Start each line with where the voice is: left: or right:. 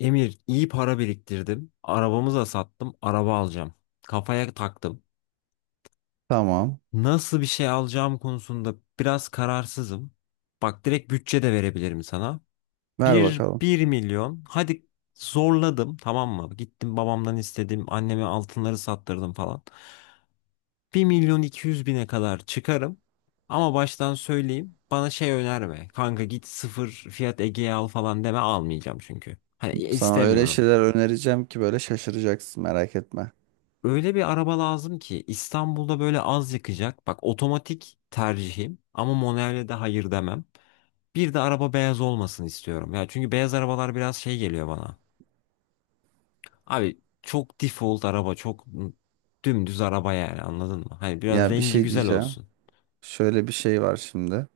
left: Emir iyi para biriktirdim. Arabamı da sattım. Araba alacağım. Kafaya taktım.
right: Tamam.
left: Nasıl bir şey alacağım konusunda biraz kararsızım. Bak direkt bütçe de verebilirim sana.
right: Ver
left: Bir
right: bakalım.
left: bir milyon. Hadi zorladım tamam mı? Gittim babamdan istedim. Anneme altınları sattırdım falan. 1.200.000'e kadar çıkarım. Ama baştan söyleyeyim. Bana şey önerme. Kanka git sıfır fiyat Ege'ye al falan deme almayacağım çünkü. Hani
right: Sana öyle
left: istemiyorum.
right: şeyler önereceğim ki böyle şaşıracaksın, merak etme.
left: Öyle bir araba lazım ki İstanbul'da böyle az yakacak. Bak otomatik tercihim ama manuele de hayır demem. Bir de araba beyaz olmasını istiyorum. Ya çünkü beyaz arabalar biraz şey geliyor bana. Abi çok default araba, çok dümdüz araba yani anladın mı? Hani biraz
right: Ya bir
left: rengi
right: şey
left: güzel
right: diyeceğim.
left: olsun.
right: Şöyle bir şey var şimdi.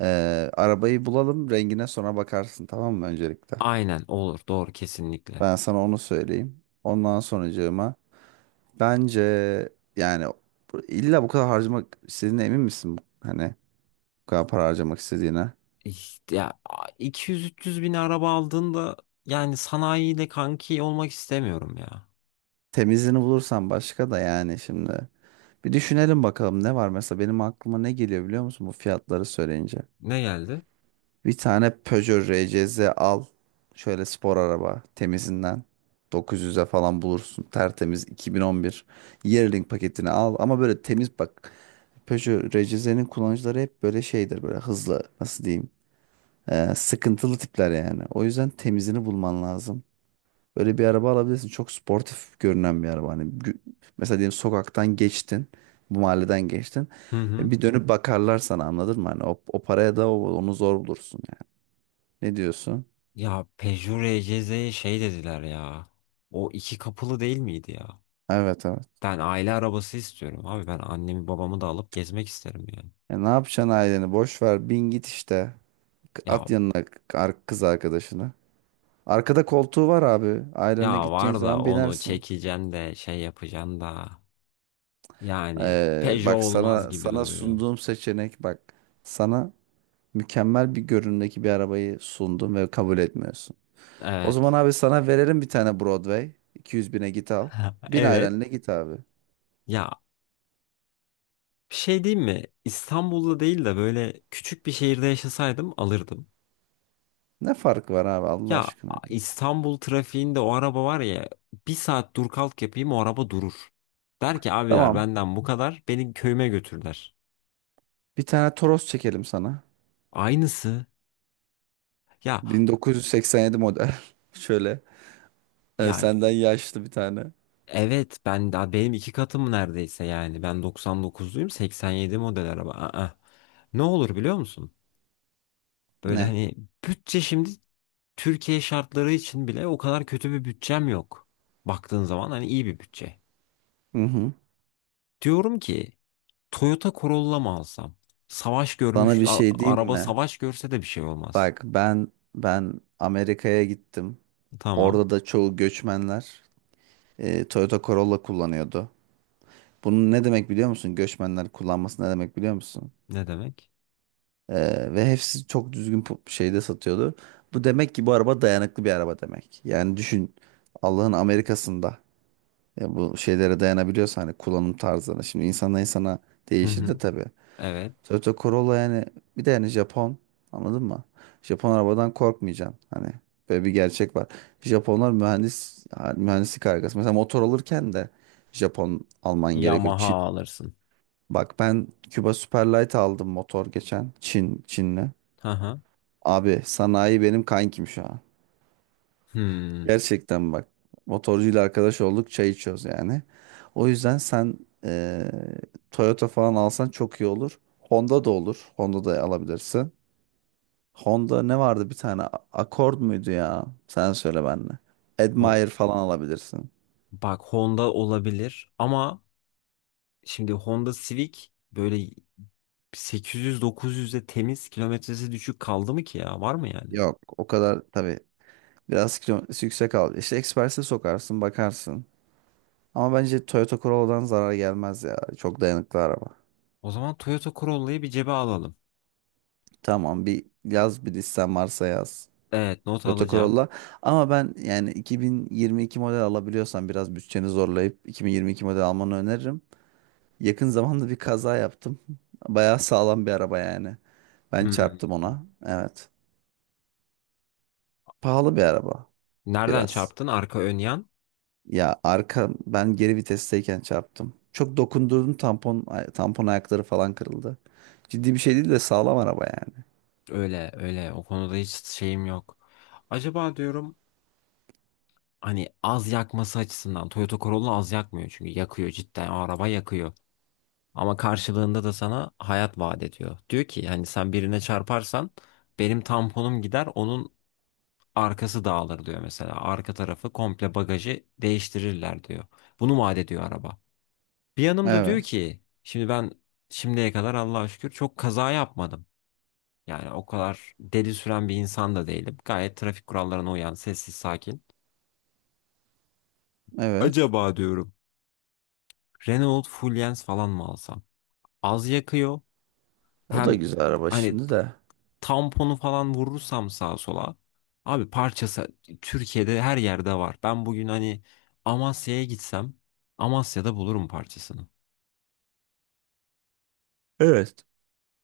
right: Arabayı bulalım, rengine sonra bakarsın, tamam mı öncelikle?
left: Aynen olur doğru kesinlikle.
right: Ben sana onu söyleyeyim. Ondan sonracığıma bence yani illa bu kadar harcamak istediğine emin misin? Hani bu kadar para harcamak istediğine.
left: İşte ya 200-300 bin araba aldığında yani sanayiyle kanki olmak istemiyorum ya.
right: Temizini bulursan başka da yani şimdi. Bir düşünelim bakalım, ne var, mesela benim aklıma ne geliyor biliyor musun bu fiyatları söyleyince.
left: Ne geldi?
right: Bir tane Peugeot RCZ al. Şöyle spor araba, temizinden. 900'e falan bulursun. Tertemiz 2011. Yearling paketini al. Ama böyle temiz bak. Peugeot RCZ'nin kullanıcıları hep böyle şeydir. Böyle hızlı, nasıl diyeyim. Sıkıntılı tipler yani. O yüzden temizini bulman lazım. Böyle bir araba alabilirsin. Çok sportif görünen bir araba. Hani mesela diyelim sokaktan geçtin. Bu mahalleden geçtin.
left: Hı hı.
right: Bir dönüp bakarlar sana, anladın mı? Hani o paraya da onu zor bulursun. Ne diyorsun?
left: Ya Peugeot RCZ'ye şey dediler ya. O iki kapılı değil miydi ya?
right: Evet, evet.
left: Ben aile arabası istiyorum abi. Ben annemi babamı da alıp gezmek isterim yani.
right: E, ne yapacaksın aileni? Boş ver. Bin git işte.
left: Ya
right: At yanına kız arkadaşını. Arkada koltuğu var abi. Ailenle
left: ya
right: gideceğin
left: var da
right: zaman
left: onu
right: binersin.
left: çekeceksin de şey yapacaksın da. Yani Peugeot
right: Bak,
left: olmaz
right: sana
left: gibi
right: sana
left: duruyor.
right: sunduğum seçenek, bak. Sana mükemmel bir görünümdeki bir arabayı sundum ve kabul etmiyorsun. O zaman
left: Evet.
right: abi sana verelim bir tane Broadway. 200 bine git al. Bin
left: Evet.
right: ailenle git abi.
left: Ya bir şey diyeyim mi? İstanbul'da değil de böyle küçük bir şehirde yaşasaydım alırdım.
right: Ne farkı var abi, Allah
left: Ya
right: aşkına.
left: İstanbul trafiğinde o araba var ya bir saat dur kalk yapayım o araba durur. Der ki abiler
right: Tamam.
left: benden bu kadar beni köyüme götürler.
right: Bir tane Toros çekelim sana.
left: Aynısı ya
right: 1987 model. Şöyle.
left: ya
right: Senden yaşlı bir tane.
left: evet ben daha benim iki katım neredeyse yani ben 99'luyum 87 model araba. Aa, ne olur biliyor musun? Böyle
right: Ne?
left: hani bütçe şimdi Türkiye şartları için bile o kadar kötü bir bütçem yok. Baktığın zaman hani iyi bir bütçe.
right: Hı hı.
left: Diyorum ki Toyota Corolla mı alsam? Savaş
right: Sana
left: görmüş,
right: bir şey diyeyim
left: araba
right: mi?
left: savaş görse de bir şey olmaz.
right: Bak, ben Amerika'ya gittim.
left: Tamam.
right: Orada da çoğu göçmenler, Toyota Corolla kullanıyordu. Bunun ne demek biliyor musun? Göçmenler kullanması ne demek biliyor musun?
left: Ne demek?
right: E, Ve hepsi çok düzgün şeyde satıyordu. Bu demek ki bu araba dayanıklı bir araba demek. Yani düşün, Allah'ın Amerika'sında bu şeylere dayanabiliyorsa, hani kullanım tarzlarına. Şimdi insanla insana
left: Hı
right: değişir de
left: hı.
right: tabii.
left: Evet.
right: Toyota Corolla yani, bir de yani Japon, anladın mı? Japon arabadan korkmayacaksın, hani böyle bir gerçek var. Japonlar mühendis, mühendislik harikası. Mesela motor alırken de Japon alman gerekiyor.
left: Yamaha
right: Çin,
left: alırsın.
right: bak ben Cuba Superlight aldım motor geçen, Çinli.
left: Hı hı.
right: Abi sanayi benim kankim şu an.
left: Hmm.
right: Gerçekten bak, motorcuyla arkadaş olduk, çay içiyoruz yani. O yüzden sen eee, Toyota falan alsan çok iyi olur. Honda da olur. Honda da alabilirsin. Honda ne vardı bir tane? Accord muydu ya? Sen söyle benle.
left: Ho-
right: Admire falan alabilirsin.
left: Bak Honda olabilir ama şimdi Honda Civic böyle 800-900'e temiz kilometresi düşük kaldı mı ki ya? Var mı yani?
right: Yok, o kadar tabii. Biraz kilometresi yüksek al. İşte Express'e sokarsın bakarsın. Ama bence Toyota Corolla'dan zarar gelmez ya. Çok dayanıklı araba.
left: O zaman Toyota Corolla'yı bir cebe alalım.
right: Tamam, bir yaz, bir listen varsa yaz.
left: Evet not
right: Toyota
left: alacağım.
right: Corolla. Ama ben yani 2022 model alabiliyorsan biraz bütçeni zorlayıp 2022 model almanı öneririm. Yakın zamanda bir kaza yaptım. Bayağı sağlam bir araba yani. Ben
left: Hmm.
right: çarptım ona. Evet. Pahalı bir araba
left: Nereden
right: biraz.
left: çarptın? Arka ön yan?
right: Ya arka, ben geri vitesteyken çarptım. Çok dokundurdum, tampon tampon ayakları falan kırıldı. Ciddi bir şey değil de sağlam araba yani.
left: Öyle öyle o konuda hiç şeyim yok. Acaba diyorum hani az yakması açısından Toyota Corolla az yakmıyor çünkü yakıyor cidden o araba yakıyor. Ama karşılığında da sana hayat vaat ediyor. Diyor ki hani sen birine çarparsan benim tamponum gider onun arkası dağılır diyor mesela. Arka tarafı komple bagajı değiştirirler diyor. Bunu vaat ediyor araba. Bir yanım da diyor
right: Evet.
left: ki şimdi ben şimdiye kadar Allah'a şükür çok kaza yapmadım. Yani o kadar deli süren bir insan da değilim. Gayet trafik kurallarına uyan, sessiz, sakin.
right: Evet.
left: Acaba diyorum Renault Fluence falan mı alsam? Az yakıyor.
right: O da
left: Hem
right: güzel araba
left: hani
right: şimdi de.
left: tamponu falan vurursam sağa sola. Abi parçası Türkiye'de her yerde var. Ben bugün hani Amasya'ya gitsem Amasya'da bulurum parçasını.
right: Evet.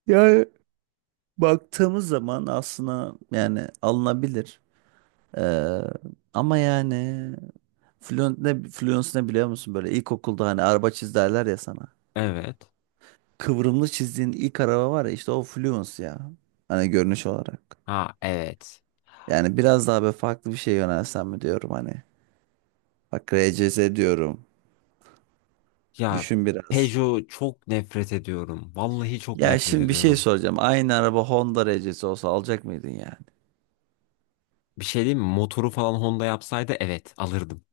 right: Yani baktığımız zaman aslında yani alınabilir. Ee, ama yani Fluent ne, Fluence ne biliyor musun, böyle ilkokulda hani araba çiz derler ya sana.
left: Evet.
right: Kıvrımlı çizdiğin ilk araba var ya, işte o Fluence ya. Hani görünüş olarak.
left: Ha evet.
right: Yani biraz daha böyle farklı bir şey yönelsem mi diyorum hani. Bak, RCZ diyorum.
left: Ya
right: Düşün biraz.
left: Peugeot çok nefret ediyorum. Vallahi çok
right: Ya
left: nefret
right: şimdi bir şey
left: ediyorum.
right: soracağım. Aynı araba Honda RC'si olsa alacak mıydın yani?
left: Bir şey diyeyim mi? Motoru falan Honda yapsaydı evet alırdım.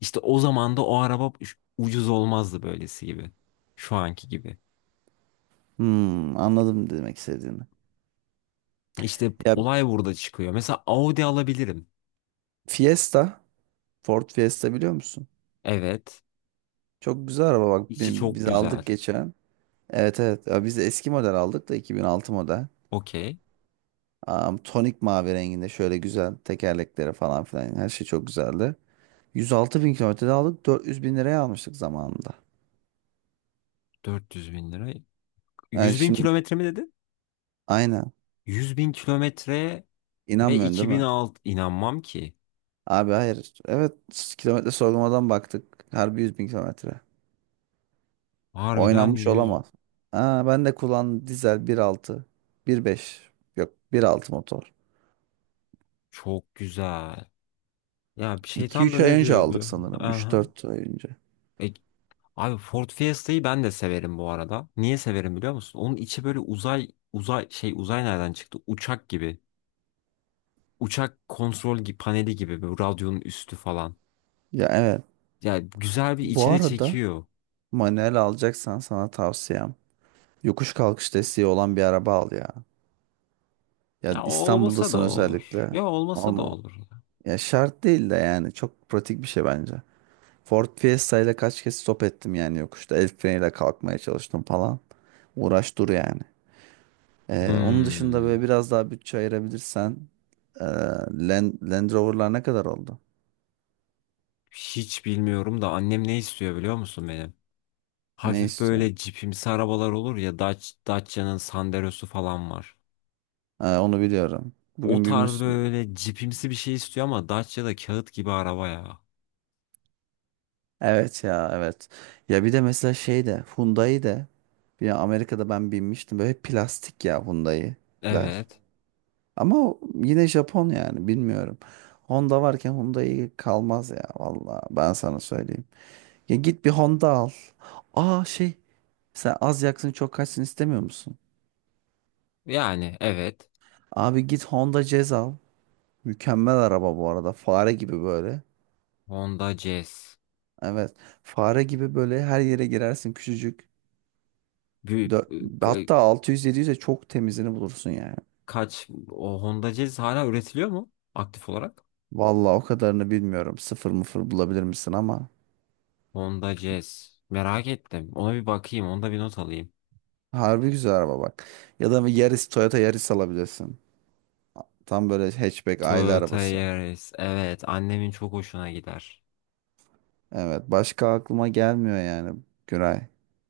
left: İşte o zaman da o araba ucuz olmazdı böylesi gibi. Şu anki gibi.
right: Hmm, anladım demek istediğini.
left: İşte
right: Ya
left: olay burada çıkıyor. Mesela Audi alabilirim.
right: Fiesta, Ford Fiesta biliyor musun?
left: Evet.
right: Çok güzel araba bak,
left: İçi çok
right: biz
left: güzel.
right: aldık geçen. Evet, evet. Ya biz de eski model aldık da, 2006 model.
left: Okey.
right: Tonik mavi renginde, şöyle güzel tekerlekleri falan filan, her şey çok güzeldi. 106 bin kilometrede aldık, 400 bin liraya almıştık zamanında.
left: 400 bin lira.
right: Yani
left: 100 bin
right: şimdi,
left: kilometre mi dedin?
right: aynen.
left: 100 bin kilometre ve
right: İnanmıyorsun değil mi?
left: 2006 inanmam ki.
right: Abi hayır. Evet, kilometre sorgulamadan baktık. Harbi 100 bin kilometre.
left: Harbiden
right: Oynanmış
left: 100
right: olamaz. Aa, ben de kullan, dizel bir altı. Bir beş. Yok, bir altı motor.
left: çok güzel. Ya bir
right: İki
left: şeytan da
right: üç ay
left: ne
right: önce
left: diyor
right: aldık
left: biliyor?
right: sanırım. Üç
left: Aha.
right: dört ay önce.
left: E, Abi Ford Fiesta'yı ben de severim bu arada. Niye severim biliyor musun? Onun içi böyle uzay uzay şey uzay nereden çıktı? Uçak gibi. Uçak kontrol paneli gibi böyle radyonun üstü falan.
right: Ya evet.
left: Ya güzel bir
right: Bu
left: içine
right: arada,
left: çekiyor.
right: manuel alacaksan sana tavsiyem, yokuş kalkış desteği olan bir araba al ya. Ya
left: Ya olmasa da
right: İstanbul'dasın
left: olur.
right: özellikle.
left: Ya olmasa da
right: Ama
left: olur.
right: ya şart değil de yani çok pratik bir şey bence. Ford Fiesta ile kaç kez stop ettim yani yokuşta. El freniyle kalkmaya çalıştım falan. Uğraş dur yani. Onun dışında
left: Hmm,
right: böyle biraz daha bütçe ayırabilirsen ee, Land Rover'lar ne kadar oldu?
left: hiç bilmiyorum da annem ne istiyor biliyor musun benim?
right: Ne
left: Hafif
right: istiyorsun?
left: böyle cipimsi arabalar olur ya Dacia'nın Sandero'su falan var.
right: Onu biliyorum.
left: O
right: Bugün bir
left: tarz böyle cipimsi bir şey istiyor ama Dacia da kağıt gibi araba ya.
right: evet ya, evet. Ya bir de mesela şey de Hyundai de, bir Amerika'da ben binmiştim. Böyle plastik ya Hyundai'ler.
left: Evet.
right: Ama o yine Japon yani, bilmiyorum. Honda varken Hyundai kalmaz ya, vallahi ben sana söyleyeyim. Ya git bir Honda al. Aa, şey, sen az yaksın çok kaçsın istemiyor musun?
left: Yani evet.
right: Abi git Honda Jazz al. Mükemmel araba bu arada. Fare gibi böyle.
left: Honda Jazz.
right: Evet. Fare gibi böyle her yere girersin, küçücük.
left: Büyük
right: Dö-
left: ka-
right: Hatta 600-700'e çok temizini bulursun yani.
left: kaç o Honda Jazz hala üretiliyor mu aktif olarak?
right: Vallahi o kadarını bilmiyorum. Sıfır mıfır bulabilir misin ama.
left: Honda Jazz. Merak ettim. Ona bir bakayım. Onda bir not alayım.
right: Harbi güzel araba bak. Ya da bir Yaris, Toyota Yaris alabilirsin. Tam böyle hatchback aile
left: Toyota
right: arabası.
left: Yaris. Evet. Annemin çok hoşuna gider.
right: Evet, başka aklıma gelmiyor yani Güray.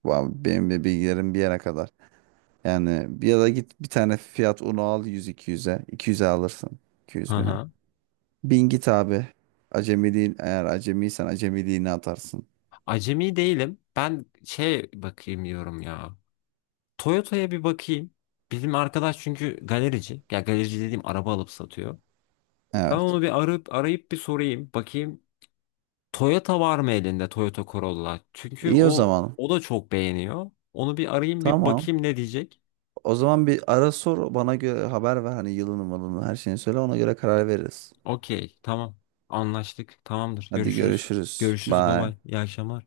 right: Benim de bilgilerim bir yere kadar. Yani bir, ya da git bir tane Fiat Uno al 100-200'e. 200'e alırsın.
left: Hı
right: 200 bine.
left: hı.
right: Bin git abi. Acemiliğin, eğer acemiysen acemiliğini atarsın.
left: Acemi değilim. Ben şey bakayım diyorum ya. Toyota'ya bir bakayım. Bizim arkadaş çünkü galerici. Ya galerici dediğim araba alıp satıyor. Ben
right: Evet.
left: onu bir arayıp arayıp bir sorayım. Bakayım Toyota var mı elinde Toyota Corolla? Çünkü
right: İyi, o
left: o
right: zaman.
left: o da çok beğeniyor. Onu bir arayayım bir
right: Tamam.
left: bakayım ne diyecek.
right: O zaman bir ara sor, bana göre haber ver, hani yılını malını her şeyini söyle, ona göre karar veririz.
left: Okey, tamam. Anlaştık. Tamamdır.
right: Hadi
left: Görüşürüz.
right: görüşürüz.
left: Görüşürüz
right: Bye.
left: babay. İyi akşamlar.